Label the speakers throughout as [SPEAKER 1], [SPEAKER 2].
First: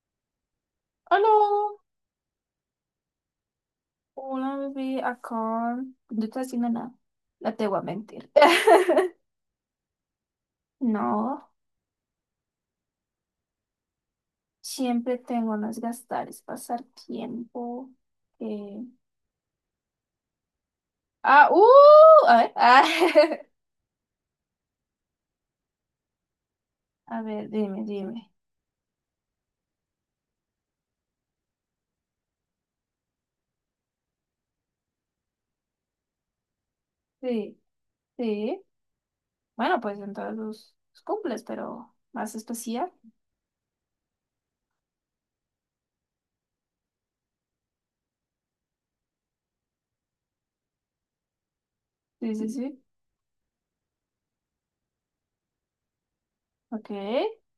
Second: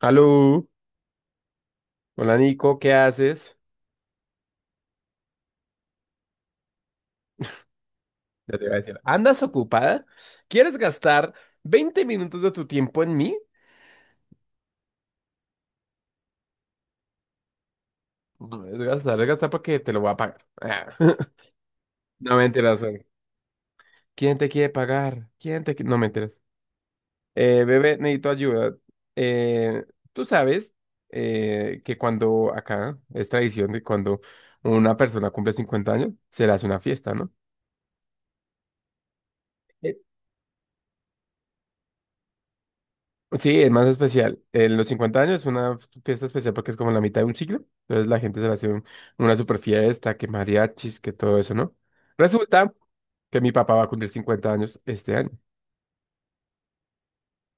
[SPEAKER 1] Aló,
[SPEAKER 2] Aló,
[SPEAKER 1] hola Nico, ¿qué haces?
[SPEAKER 2] hola bebé, acá no estoy haciendo nada, no te voy a mentir.
[SPEAKER 1] Ya te iba a decir, ¿andas ocupada? ¿Quieres gastar
[SPEAKER 2] No,
[SPEAKER 1] 20 minutos de tu tiempo en mí?
[SPEAKER 2] siempre tengo unos gastares, pasar tiempo.
[SPEAKER 1] No es
[SPEAKER 2] eh,
[SPEAKER 1] gastar, es gastar porque te lo voy a pagar. Ah,
[SPEAKER 2] Ah, a
[SPEAKER 1] No
[SPEAKER 2] ver,
[SPEAKER 1] mentiras.
[SPEAKER 2] ah,
[SPEAKER 1] ¿Quién te quiere pagar? ¿Quién te quiere? No mentiras.
[SPEAKER 2] a ver, dime,
[SPEAKER 1] Bebé, necesito
[SPEAKER 2] dime.
[SPEAKER 1] ayuda. Eh, tú sabes que cuando acá es tradición de cuando una persona cumple 50 años, se le hace una fiesta, ¿no?
[SPEAKER 2] Sí, sí. Bueno, pues en todos los cumples, pero más especial.
[SPEAKER 1] Sí, es más especial. En los 50 años es una fiesta especial porque es como la mitad de un siglo. Entonces la gente se le hace una super fiesta, que mariachis, que todo eso, ¿no?
[SPEAKER 2] Sí, sí,
[SPEAKER 1] Resulta
[SPEAKER 2] sí.
[SPEAKER 1] que mi papá va a cumplir 50 años este año.
[SPEAKER 2] Ok,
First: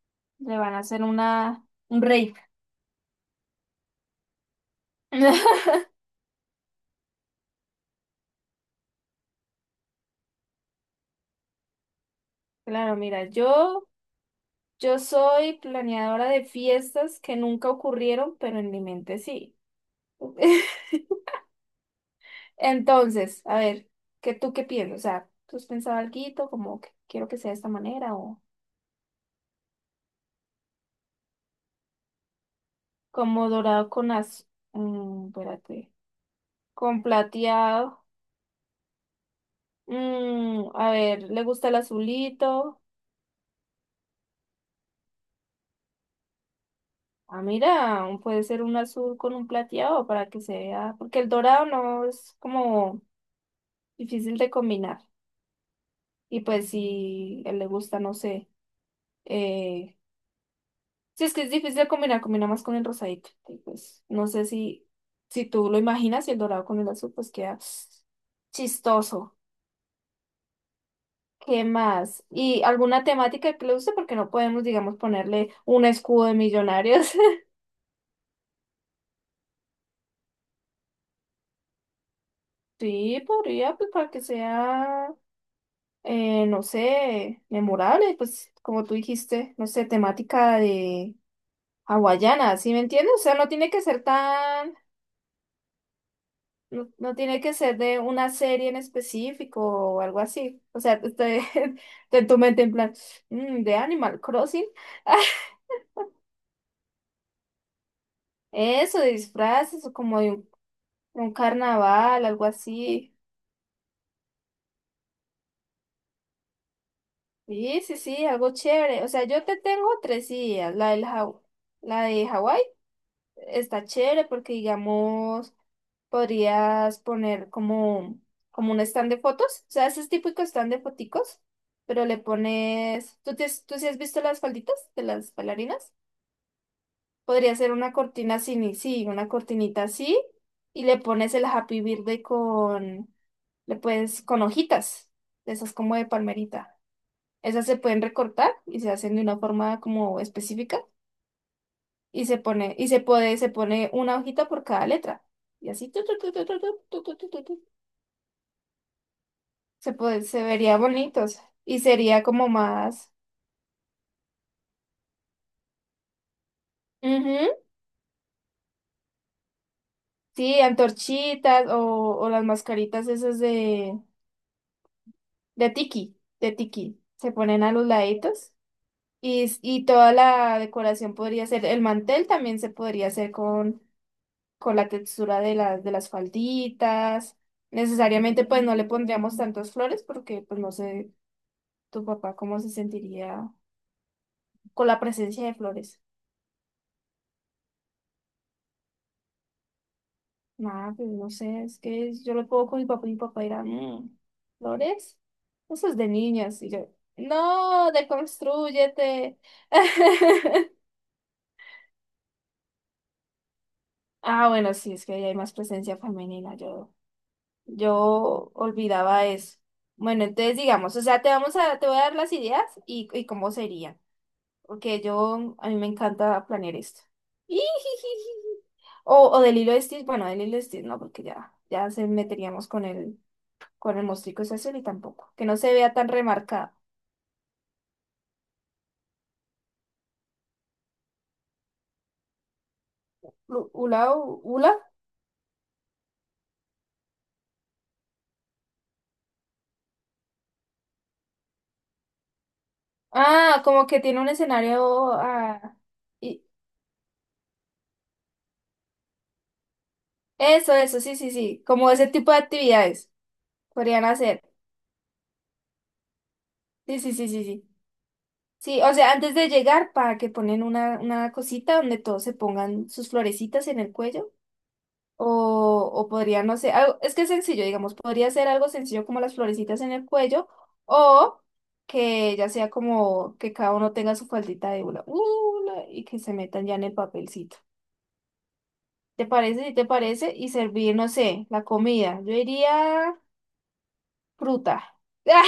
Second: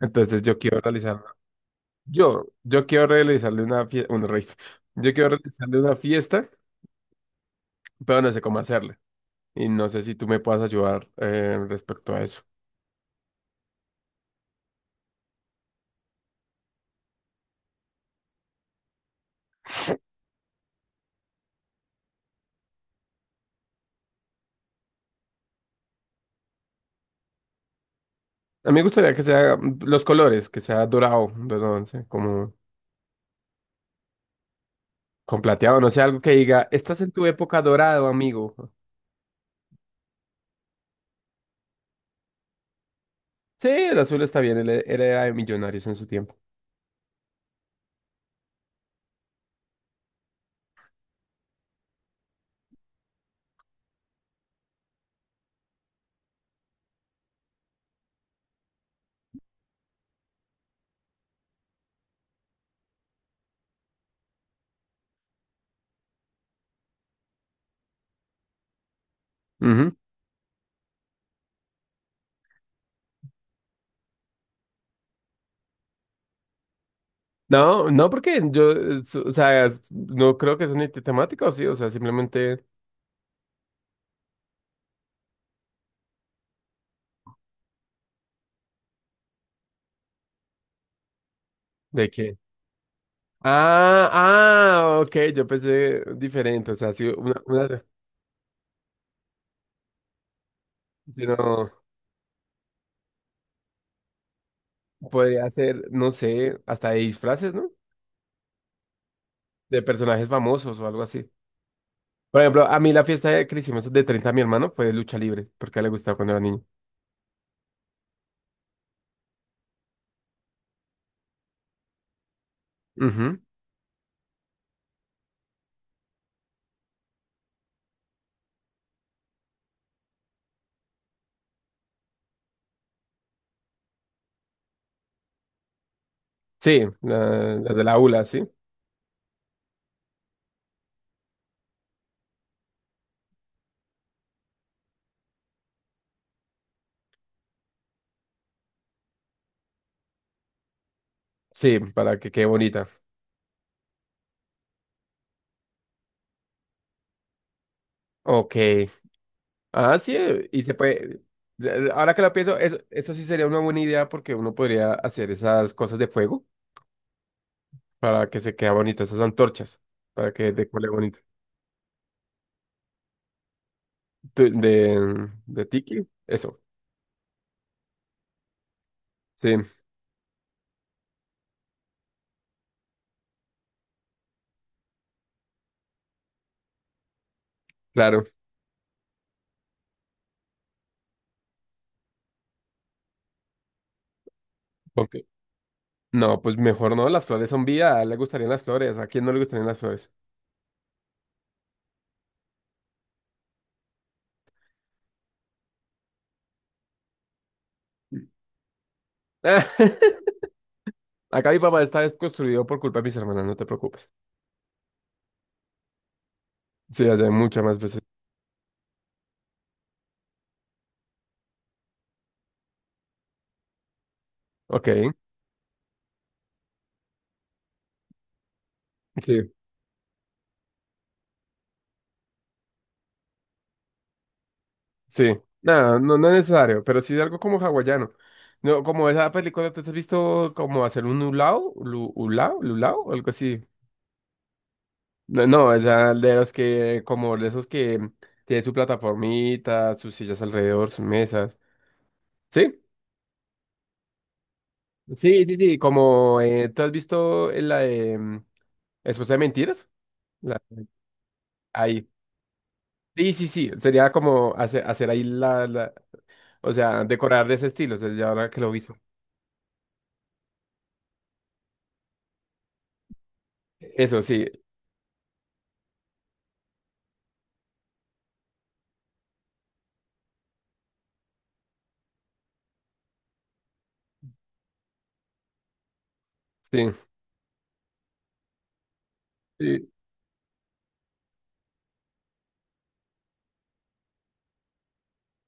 [SPEAKER 1] Entonces yo
[SPEAKER 2] le van a
[SPEAKER 1] quiero
[SPEAKER 2] hacer
[SPEAKER 1] realizar,
[SPEAKER 2] una, un rave.
[SPEAKER 1] yo quiero realizarle una fiesta, un rave. Yo quiero realizarle una fiesta, pero no sé cómo hacerle. Y no sé si tú me puedas ayudar respecto a eso.
[SPEAKER 2] Claro, mira, yo. Yo soy planeadora de fiestas que nunca ocurrieron, pero en mi mente sí. Entonces, a ver, ¿qué tú qué piensas? O sea, ¿tú has pensado algo como que quiero que sea de esta manera o
[SPEAKER 1] A mí me gustaría que sea los colores, que sea dorado, dorado, no sé, como...
[SPEAKER 2] como dorado con azul?
[SPEAKER 1] con plateado, no
[SPEAKER 2] Espérate,
[SPEAKER 1] sé, algo que diga, estás
[SPEAKER 2] con
[SPEAKER 1] en tu época
[SPEAKER 2] plateado.
[SPEAKER 1] dorado, amigo.
[SPEAKER 2] Mm, a ver, ¿le gusta el azulito?
[SPEAKER 1] Sí, el azul está bien, él era de millonarios en su tiempo.
[SPEAKER 2] Ah, mira, un- puede ser un azul con un plateado para que se vea, porque el dorado no es como difícil de combinar. Y pues si a él le gusta, no sé. Eh, sí, es que es difícil de combinar, combina más con el rosadito. Y pues no sé si tú lo imaginas y el dorado con el azul, pues queda chistoso.
[SPEAKER 1] Ujú.
[SPEAKER 2] ¿Qué más? ¿Y alguna temática que le guste? Porque no podemos, digamos, ponerle un escudo de millonarios.
[SPEAKER 1] No, no, porque yo, o sea, no creo que sea un ítem temático, sí, o sea, simplemente
[SPEAKER 2] Sí, podría, pues para que sea, no sé, memorable, pues como tú dijiste, no sé, temática de
[SPEAKER 1] de qué.
[SPEAKER 2] hawaiana, ¿sí me entiendes? O sea, no tiene que ser
[SPEAKER 1] Ah,
[SPEAKER 2] tan.
[SPEAKER 1] ah, ok, yo pensé diferente, o
[SPEAKER 2] No,
[SPEAKER 1] sea, sí,
[SPEAKER 2] no tiene que ser de una serie en específico o algo así. O sea,
[SPEAKER 1] sí,
[SPEAKER 2] estoy,
[SPEAKER 1] no,
[SPEAKER 2] en tu mente en plan, "Mm, de Animal Crossing".
[SPEAKER 1] podría ser, no sé, hasta de disfraces, ¿no?
[SPEAKER 2] Eso, de
[SPEAKER 1] De
[SPEAKER 2] disfraces o como
[SPEAKER 1] personajes
[SPEAKER 2] de
[SPEAKER 1] famosos o algo así.
[SPEAKER 2] un carnaval,
[SPEAKER 1] Por
[SPEAKER 2] algo
[SPEAKER 1] ejemplo, a mí la
[SPEAKER 2] así.
[SPEAKER 1] fiesta de que le hicimos de 30, a mi hermano fue de lucha libre, porque a él le gustaba cuando era niño.
[SPEAKER 2] Sí, sí, sí, algo chévere. O sea, yo te tengo tres ideas. La del Haw- la de Hawái
[SPEAKER 1] Ujú.
[SPEAKER 2] está chévere porque digamos, podrías poner como, como un stand de fotos, o sea, ese es típico stand de foticos, pero le pones, ¿tú, te, has- tú sí has visto las falditas de las bailarinas?
[SPEAKER 1] Sí, la,
[SPEAKER 2] Podría ser
[SPEAKER 1] la de
[SPEAKER 2] una
[SPEAKER 1] la ULA,
[SPEAKER 2] cortina
[SPEAKER 1] sí.
[SPEAKER 2] así, ni- sí, una cortinita así, y le pones el Happy Birthday con, le puedes, con hojitas, de esas como de palmerita. Esas se pueden recortar y se hacen de una forma como específica
[SPEAKER 1] Sí, para
[SPEAKER 2] y
[SPEAKER 1] que
[SPEAKER 2] se
[SPEAKER 1] quede
[SPEAKER 2] pone,
[SPEAKER 1] bonita.
[SPEAKER 2] y se puede, se pone una hojita por cada letra. Y así, tu, tu, tu, tu, tu, tu, tu, tu, tu, tu, tu.
[SPEAKER 1] Ok.
[SPEAKER 2] Se
[SPEAKER 1] Ah, sí,
[SPEAKER 2] puede, se
[SPEAKER 1] y se
[SPEAKER 2] vería
[SPEAKER 1] puede.
[SPEAKER 2] bonitos y
[SPEAKER 1] Ahora que
[SPEAKER 2] sería
[SPEAKER 1] lo
[SPEAKER 2] como
[SPEAKER 1] pienso, eso,
[SPEAKER 2] más,
[SPEAKER 1] eso sí sería una buena idea porque uno podría hacer esas cosas de fuego
[SPEAKER 2] ujú.
[SPEAKER 1] para que se quede bonito, esas antorchas, para que
[SPEAKER 2] Sí,
[SPEAKER 1] decore bonito.
[SPEAKER 2] antorchitas o las mascaritas esas
[SPEAKER 1] De
[SPEAKER 2] de
[SPEAKER 1] tiki,
[SPEAKER 2] tiki, de
[SPEAKER 1] eso.
[SPEAKER 2] tiki. Se ponen a los laditos y,
[SPEAKER 1] Sí,
[SPEAKER 2] s- y toda la decoración podría ser, el mantel también se podría hacer con la textura de las falditas.
[SPEAKER 1] claro.
[SPEAKER 2] Necesariamente pues no le pondríamos tantas flores porque pues no sé tu papá cómo se sentiría con la
[SPEAKER 1] Ok.
[SPEAKER 2] presencia de flores.
[SPEAKER 1] No, pues mejor no, las flores son vida, a él le gustarían las flores, ¿a quién no le gustarían las flores?
[SPEAKER 2] Nada, pues no sé, es que yo lo puedo con mi papá y mi papá dirá, "Mm, ¿flores? Eso es de niñas". Y yo, no, deconstrúyete.
[SPEAKER 1] Acá mi papá está desconstruido por culpa de mis hermanas, no te preocupes.
[SPEAKER 2] Ah, bueno, sí, es que ahí hay más presencia femenina. Yo,
[SPEAKER 1] Sí, allá hay muchas más veces.
[SPEAKER 2] yo olvidaba eso. Bueno, entonces digamos, o sea, te vamos a, te voy a dar las ideas y cómo serían.
[SPEAKER 1] Ok.
[SPEAKER 2] Porque yo, a mí me encanta planear esto. O, o
[SPEAKER 1] Sí.
[SPEAKER 2] del hilo de Stitch, bueno, del hilo de Stitch no, porque ya, ya se meteríamos con él, con el mostrico es azul y tampoco.
[SPEAKER 1] Sí,
[SPEAKER 2] Que no se vea
[SPEAKER 1] nada,
[SPEAKER 2] tan
[SPEAKER 1] no, no es
[SPEAKER 2] remarcado.
[SPEAKER 1] necesario, pero sí de algo como hawaiano. No, como esa película, ¿tú te has visto como hacer un ulao, lulao, o algo así?
[SPEAKER 2] Lu- ¿Ula? U- ¿Ula?
[SPEAKER 1] No, no, esa de los que, como de esos que tiene su plataformita, sus sillas alrededor, sus mesas. ¿Sí?
[SPEAKER 2] Ah, como que tiene un escenario.
[SPEAKER 1] Sí, sí,
[SPEAKER 2] Ah,
[SPEAKER 1] sí, como,
[SPEAKER 2] y
[SPEAKER 1] ¿tú has visto en la de Esposa de Mentiras? La-
[SPEAKER 2] eso, sí, sí, sí. Como ese
[SPEAKER 1] ahí.
[SPEAKER 2] tipo de actividades
[SPEAKER 1] Sí, sí, sí,
[SPEAKER 2] podrían
[SPEAKER 1] sería
[SPEAKER 2] hacer.
[SPEAKER 1] como hacer, hacer ahí o
[SPEAKER 2] Sí,
[SPEAKER 1] sea,
[SPEAKER 2] sí, sí, sí,
[SPEAKER 1] decorar de ese
[SPEAKER 2] sí.
[SPEAKER 1] estilo, o sea, ya ahora que lo
[SPEAKER 2] Sí, o
[SPEAKER 1] hizo.
[SPEAKER 2] sea, antes de llegar, para que ponen una cosita donde todos se pongan sus florecitas en el
[SPEAKER 1] Eso,
[SPEAKER 2] cuello.
[SPEAKER 1] sí,
[SPEAKER 2] O podría, no sé, algo- es que es sencillo, digamos, podría ser algo sencillo como las florecitas en el cuello o que ya sea como que cada uno tenga su faldita de hula, hula, y que se metan ya en el papelcito. ¿Te parece? ¿Sí? ¿Te
[SPEAKER 1] sí.
[SPEAKER 2] parece? Y servir, no sé, la comida. Yo diría fruta. Ah,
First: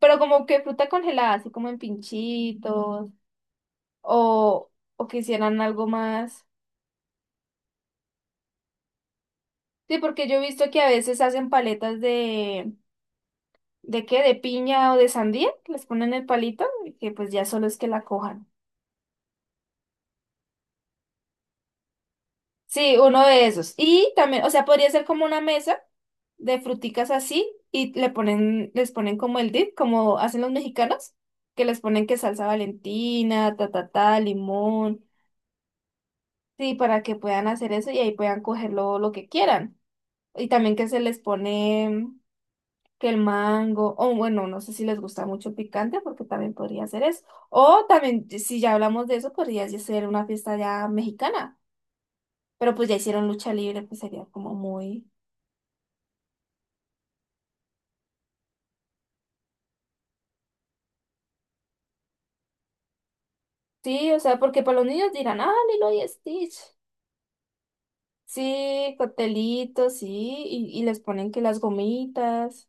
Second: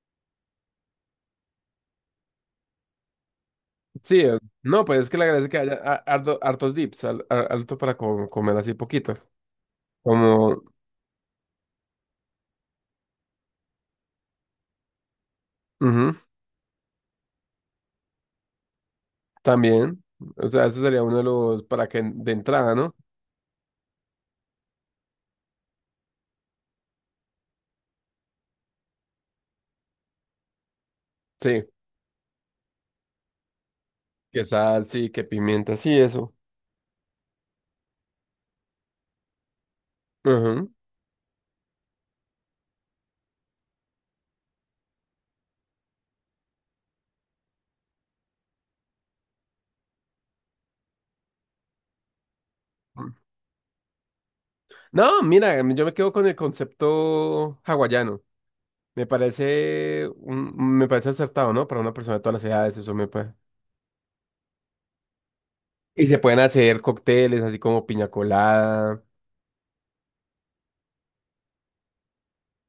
[SPEAKER 2] pero como que fruta congelada, así como en pinchitos
[SPEAKER 1] Sí,
[SPEAKER 2] o,
[SPEAKER 1] no, pues
[SPEAKER 2] o
[SPEAKER 1] es que
[SPEAKER 2] que
[SPEAKER 1] la gracia es que
[SPEAKER 2] hicieran
[SPEAKER 1] haya
[SPEAKER 2] algo más.
[SPEAKER 1] hartos dips, harto para comer así poquito.
[SPEAKER 2] Sí, porque yo he
[SPEAKER 1] Como,
[SPEAKER 2] visto que a veces hacen paletas de. ¿De qué? ¿De piña o de sandía? Que les
[SPEAKER 1] ujú,
[SPEAKER 2] ponen el palito y que pues ya solo es que la cojan.
[SPEAKER 1] también. O sea, eso sería uno de los para que de entrada, ¿no?
[SPEAKER 2] Sí, uno de esos. Y también, o sea, podría ser como una mesa de fruticas así y le ponen, les ponen como el dip, como hacen los mexicanos,
[SPEAKER 1] Sí,
[SPEAKER 2] que les ponen que salsa Valentina, ta ta ta,
[SPEAKER 1] que sal,
[SPEAKER 2] limón.
[SPEAKER 1] sí, que pimienta, sí, eso.
[SPEAKER 2] Sí, para que puedan hacer eso y ahí puedan coger lo que quieran. Y
[SPEAKER 1] Ujú.
[SPEAKER 2] también que se les pone que el mango, o bueno, no sé si les gusta mucho el picante, porque también podría ser eso. O también, si ya hablamos de eso, podría ya ser una fiesta ya mexicana, pero pues ya hicieron lucha libre, pues sería como muy...
[SPEAKER 1] No, mira, yo me quedo con el concepto hawaiano. Me parece me parece acertado, ¿no? Para una persona de todas las edades, eso me parece.
[SPEAKER 2] Sí, o sea, porque para los niños dirán, ah, Lilo
[SPEAKER 1] Y
[SPEAKER 2] y
[SPEAKER 1] se pueden
[SPEAKER 2] Stitch.
[SPEAKER 1] hacer cócteles así como piña
[SPEAKER 2] Sí,
[SPEAKER 1] colada.
[SPEAKER 2] coctelitos, sí, y les ponen que las gomitas.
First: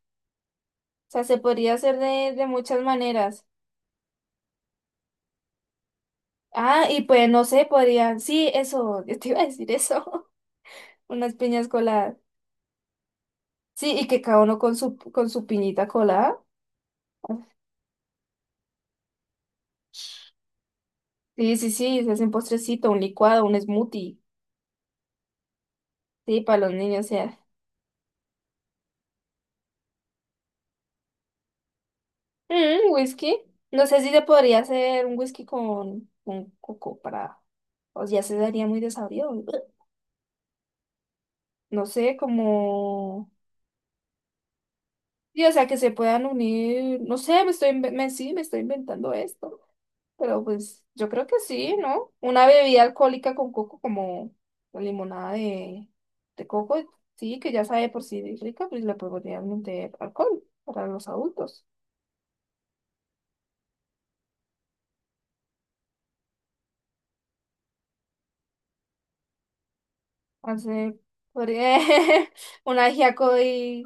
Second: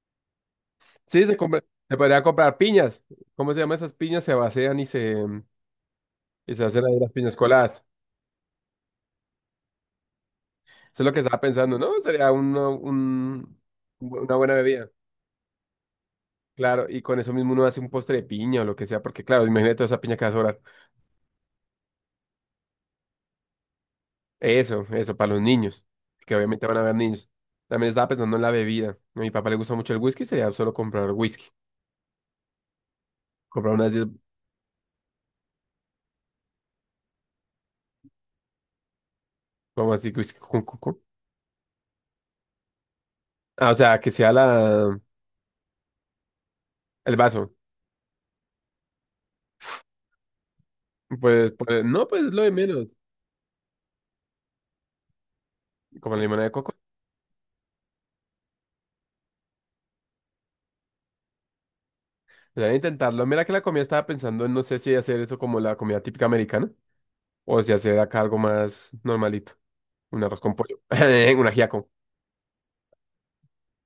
[SPEAKER 2] O sea,
[SPEAKER 1] Sí, se
[SPEAKER 2] se
[SPEAKER 1] compra,
[SPEAKER 2] podría
[SPEAKER 1] se
[SPEAKER 2] hacer
[SPEAKER 1] podría
[SPEAKER 2] de
[SPEAKER 1] comprar
[SPEAKER 2] muchas
[SPEAKER 1] piñas.
[SPEAKER 2] maneras.
[SPEAKER 1] ¿Cómo se llama esas piñas? Se vacían y se hacen
[SPEAKER 2] Ah,
[SPEAKER 1] ahí
[SPEAKER 2] y
[SPEAKER 1] las
[SPEAKER 2] pues
[SPEAKER 1] piñas
[SPEAKER 2] no sé,
[SPEAKER 1] coladas.
[SPEAKER 2] podrían, sí, eso, yo te iba a decir eso,
[SPEAKER 1] Eso es lo que
[SPEAKER 2] unas
[SPEAKER 1] estaba
[SPEAKER 2] piñas
[SPEAKER 1] pensando, ¿no?
[SPEAKER 2] coladas.
[SPEAKER 1] Sería
[SPEAKER 2] Sí, y que
[SPEAKER 1] una
[SPEAKER 2] cada
[SPEAKER 1] buena
[SPEAKER 2] uno
[SPEAKER 1] bebida.
[SPEAKER 2] con su piñita colada.
[SPEAKER 1] Claro, y con eso mismo uno hace un postre de piña o lo que sea, porque claro, imagínate toda esa piña que va a sobrar.
[SPEAKER 2] Sí, sí, sí, se hace un postrecito, un licuado, un smoothie,
[SPEAKER 1] Para los niños, que
[SPEAKER 2] sí, para
[SPEAKER 1] obviamente
[SPEAKER 2] los
[SPEAKER 1] van a haber
[SPEAKER 2] niños, o
[SPEAKER 1] niños.
[SPEAKER 2] sea.
[SPEAKER 1] También estaba pensando en la bebida. A mi papá le gusta mucho el whisky, sería solo comprar whisky.
[SPEAKER 2] Mm, whisky.
[SPEAKER 1] Comprar
[SPEAKER 2] No
[SPEAKER 1] unas
[SPEAKER 2] sé
[SPEAKER 1] 10,
[SPEAKER 2] si se podría hacer un whisky con coco para... O ya se daría muy desabrido.
[SPEAKER 1] como así, whisky. Con coco
[SPEAKER 2] No sé, como...
[SPEAKER 1] Ah, o sea, que sea
[SPEAKER 2] Sí, o sea, que se puedan unir.
[SPEAKER 1] el
[SPEAKER 2] No sé, me
[SPEAKER 1] vaso.
[SPEAKER 2] estoy, inve- me, sí, me estoy inventando esto. Pero pues yo creo que
[SPEAKER 1] Pues,
[SPEAKER 2] sí,
[SPEAKER 1] pues, no,
[SPEAKER 2] ¿no?
[SPEAKER 1] pues lo
[SPEAKER 2] Una
[SPEAKER 1] de
[SPEAKER 2] bebida
[SPEAKER 1] menos.
[SPEAKER 2] alcohólica con coco como limonada
[SPEAKER 1] Como la limonada
[SPEAKER 2] de
[SPEAKER 1] de coco.
[SPEAKER 2] coco, sí, que ya sabe por sí rica, pues le podrían meter alcohol para los adultos.
[SPEAKER 1] Podrían intentarlo. Mira que la comida estaba pensando en no sé si hacer eso como la comida típica americana o si hacer acá algo más normalito. Un arroz con pollo,
[SPEAKER 2] Hacer
[SPEAKER 1] un
[SPEAKER 2] podría-
[SPEAKER 1] ajiaco
[SPEAKER 2] un ajiaco y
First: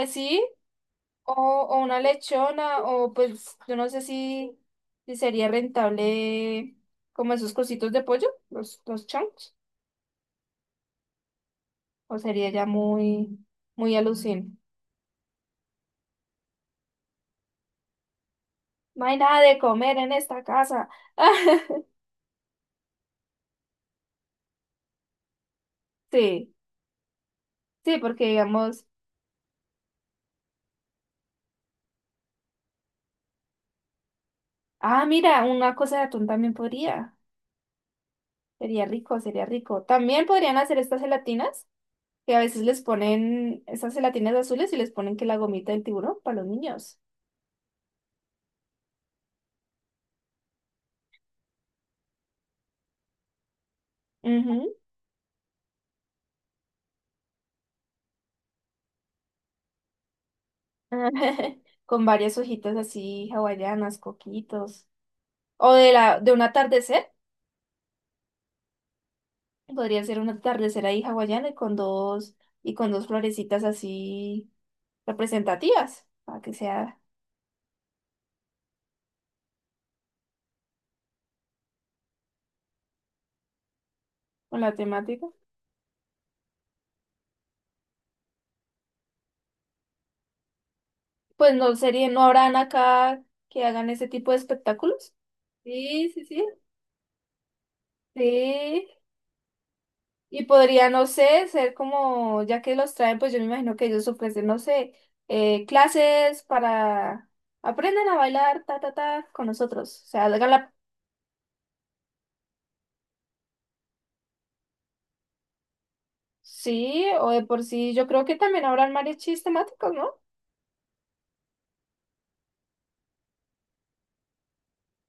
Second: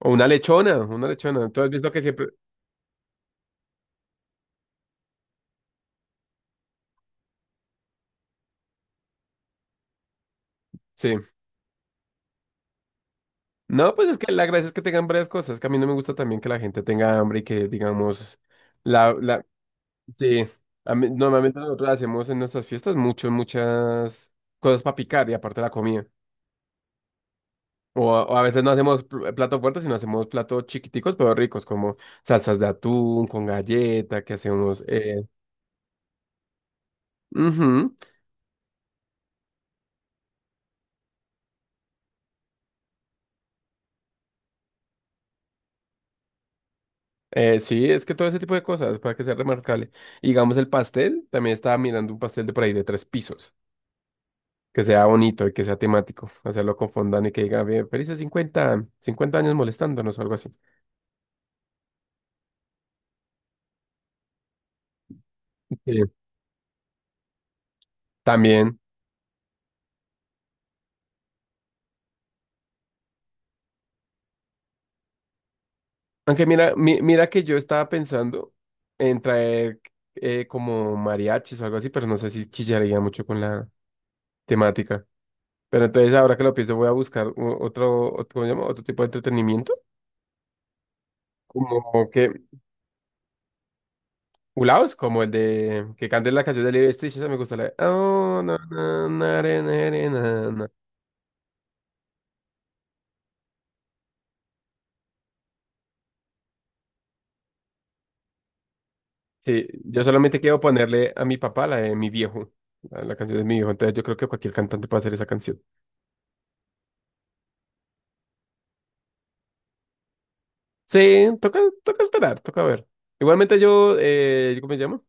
[SPEAKER 1] o una
[SPEAKER 2] sí,
[SPEAKER 1] lechona, una
[SPEAKER 2] o,
[SPEAKER 1] lechona. Tú has
[SPEAKER 2] o
[SPEAKER 1] visto
[SPEAKER 2] una
[SPEAKER 1] que siempre...
[SPEAKER 2] lechona, o pues yo no sé si, si sería rentable como esos cositos de pollo, los chunks,
[SPEAKER 1] Sí.
[SPEAKER 2] o sería ya muy,
[SPEAKER 1] No,
[SPEAKER 2] muy
[SPEAKER 1] pues es que la
[SPEAKER 2] alucin.
[SPEAKER 1] gracia es que tengan varias cosas. Que a mí no me gusta también que la gente tenga hambre y que digamos...
[SPEAKER 2] No
[SPEAKER 1] La,
[SPEAKER 2] hay nada
[SPEAKER 1] la...
[SPEAKER 2] de comer en esta
[SPEAKER 1] Sí.
[SPEAKER 2] casa.
[SPEAKER 1] A mí- normalmente nosotros hacemos en nuestras fiestas muchas, muchas cosas para picar y aparte la comida.
[SPEAKER 2] Sí, sí, porque
[SPEAKER 1] O a veces no
[SPEAKER 2] digamos,
[SPEAKER 1] hacemos plato fuerte, sino hacemos platos chiquiticos pero ricos, como salsas de atún, con galleta, que hacemos...
[SPEAKER 2] ah, mira, una cosa de atún también podría,
[SPEAKER 1] Ujú,
[SPEAKER 2] sería rico, sería rico. También podrían hacer estas gelatinas, que a veces les ponen esas gelatinas azules y les ponen que la gomita del tiburón para los niños.
[SPEAKER 1] sí, es que todo ese tipo de cosas, para que sea remarcable. Y digamos el pastel, también estaba mirando un pastel de por ahí de 3 pisos,
[SPEAKER 2] Ujú.
[SPEAKER 1] que sea bonito y que sea temático, hacerlo con fondant y que diga, "Ve, felices 50, 50 años molestándonos o algo así.
[SPEAKER 2] Con varias hojitas así hawaianas, coquitos. O de la,
[SPEAKER 1] Sí.
[SPEAKER 2] de un atardecer.
[SPEAKER 1] También,
[SPEAKER 2] Podría ser un atardecer ahí hawaiano y con dos florecitas así representativas, para
[SPEAKER 1] aunque
[SPEAKER 2] que
[SPEAKER 1] mira,
[SPEAKER 2] sea
[SPEAKER 1] mira que yo estaba pensando en traer como mariachis o algo así, pero no sé si chillaría mucho con la...
[SPEAKER 2] con la
[SPEAKER 1] temática.
[SPEAKER 2] temática.
[SPEAKER 1] Pero entonces ahora que lo pienso voy a buscar otro, otro, ¿cómo se llama? Otro tipo de entretenimiento.
[SPEAKER 2] Pues no
[SPEAKER 1] Como
[SPEAKER 2] sería,
[SPEAKER 1] que,
[SPEAKER 2] no habrán acá que hagan ese tipo de
[SPEAKER 1] ulaos,
[SPEAKER 2] espectáculos.
[SPEAKER 1] como el de que
[SPEAKER 2] Sí, sí,
[SPEAKER 1] canten la
[SPEAKER 2] sí.
[SPEAKER 1] canción de Lilo y Stitch, esa me gusta la de, "Oh, na,
[SPEAKER 2] Sí.
[SPEAKER 1] na, na, re, na, re,
[SPEAKER 2] Y
[SPEAKER 1] na, na".
[SPEAKER 2] podría, no sé, ser como, ya que los traen, pues yo me imagino que ellos ofrecen, no sé, clases para aprendan a bailar, ta, ta, ta, con
[SPEAKER 1] Sí,
[SPEAKER 2] nosotros.
[SPEAKER 1] yo
[SPEAKER 2] O sea,
[SPEAKER 1] solamente
[SPEAKER 2] hagan
[SPEAKER 1] quiero
[SPEAKER 2] la...
[SPEAKER 1] ponerle a mi papá la de mi viejo, la canción de mi viejo. Entonces yo creo que cualquier cantante puede hacer esa canción.
[SPEAKER 2] Sí, o de por sí, yo creo que también habrán mariachis temáticos, ¿no?
[SPEAKER 1] Sí, toca, toca esperar, toca ver. Igualmente yo, ¿cómo se llama?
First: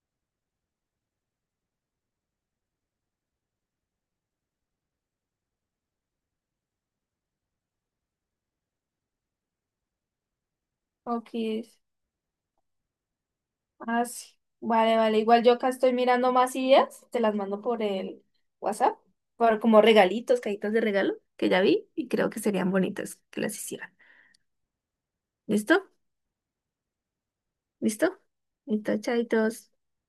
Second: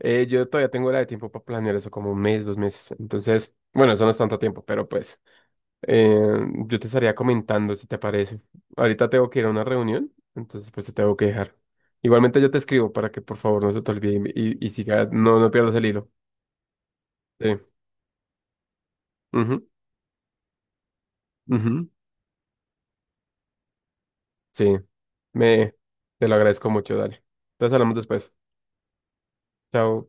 [SPEAKER 1] Yo todavía tengo la de tiempo para planear eso, como un mes, 2 meses. Entonces, bueno, eso no es tanto tiempo, pero pues. Eh, yo te estaría comentando si te parece. Ahorita tengo que ir a una reunión, entonces pues te tengo que
[SPEAKER 2] Ok.
[SPEAKER 1] dejar. Igualmente yo te escribo para que por favor no se te
[SPEAKER 2] Ah,
[SPEAKER 1] olvide
[SPEAKER 2] sí.
[SPEAKER 1] y
[SPEAKER 2] Vale,
[SPEAKER 1] siga,
[SPEAKER 2] vale.
[SPEAKER 1] no,
[SPEAKER 2] Igual
[SPEAKER 1] no
[SPEAKER 2] yo acá
[SPEAKER 1] pierdas el
[SPEAKER 2] estoy
[SPEAKER 1] hilo.
[SPEAKER 2] mirando más ideas, te las
[SPEAKER 1] Sí.
[SPEAKER 2] mando por el WhatsApp, por
[SPEAKER 1] Ujú,
[SPEAKER 2] como regalitos, cajitas de regalo que ya vi
[SPEAKER 1] ujú.
[SPEAKER 2] y creo que serían bonitas que las hicieran.
[SPEAKER 1] Sí. Me,
[SPEAKER 2] ¿Listo?
[SPEAKER 1] te lo agradezco mucho, dale. Entonces hablamos
[SPEAKER 2] ¿Listo?
[SPEAKER 1] después.
[SPEAKER 2] Listo, chaitos.
[SPEAKER 1] Chao.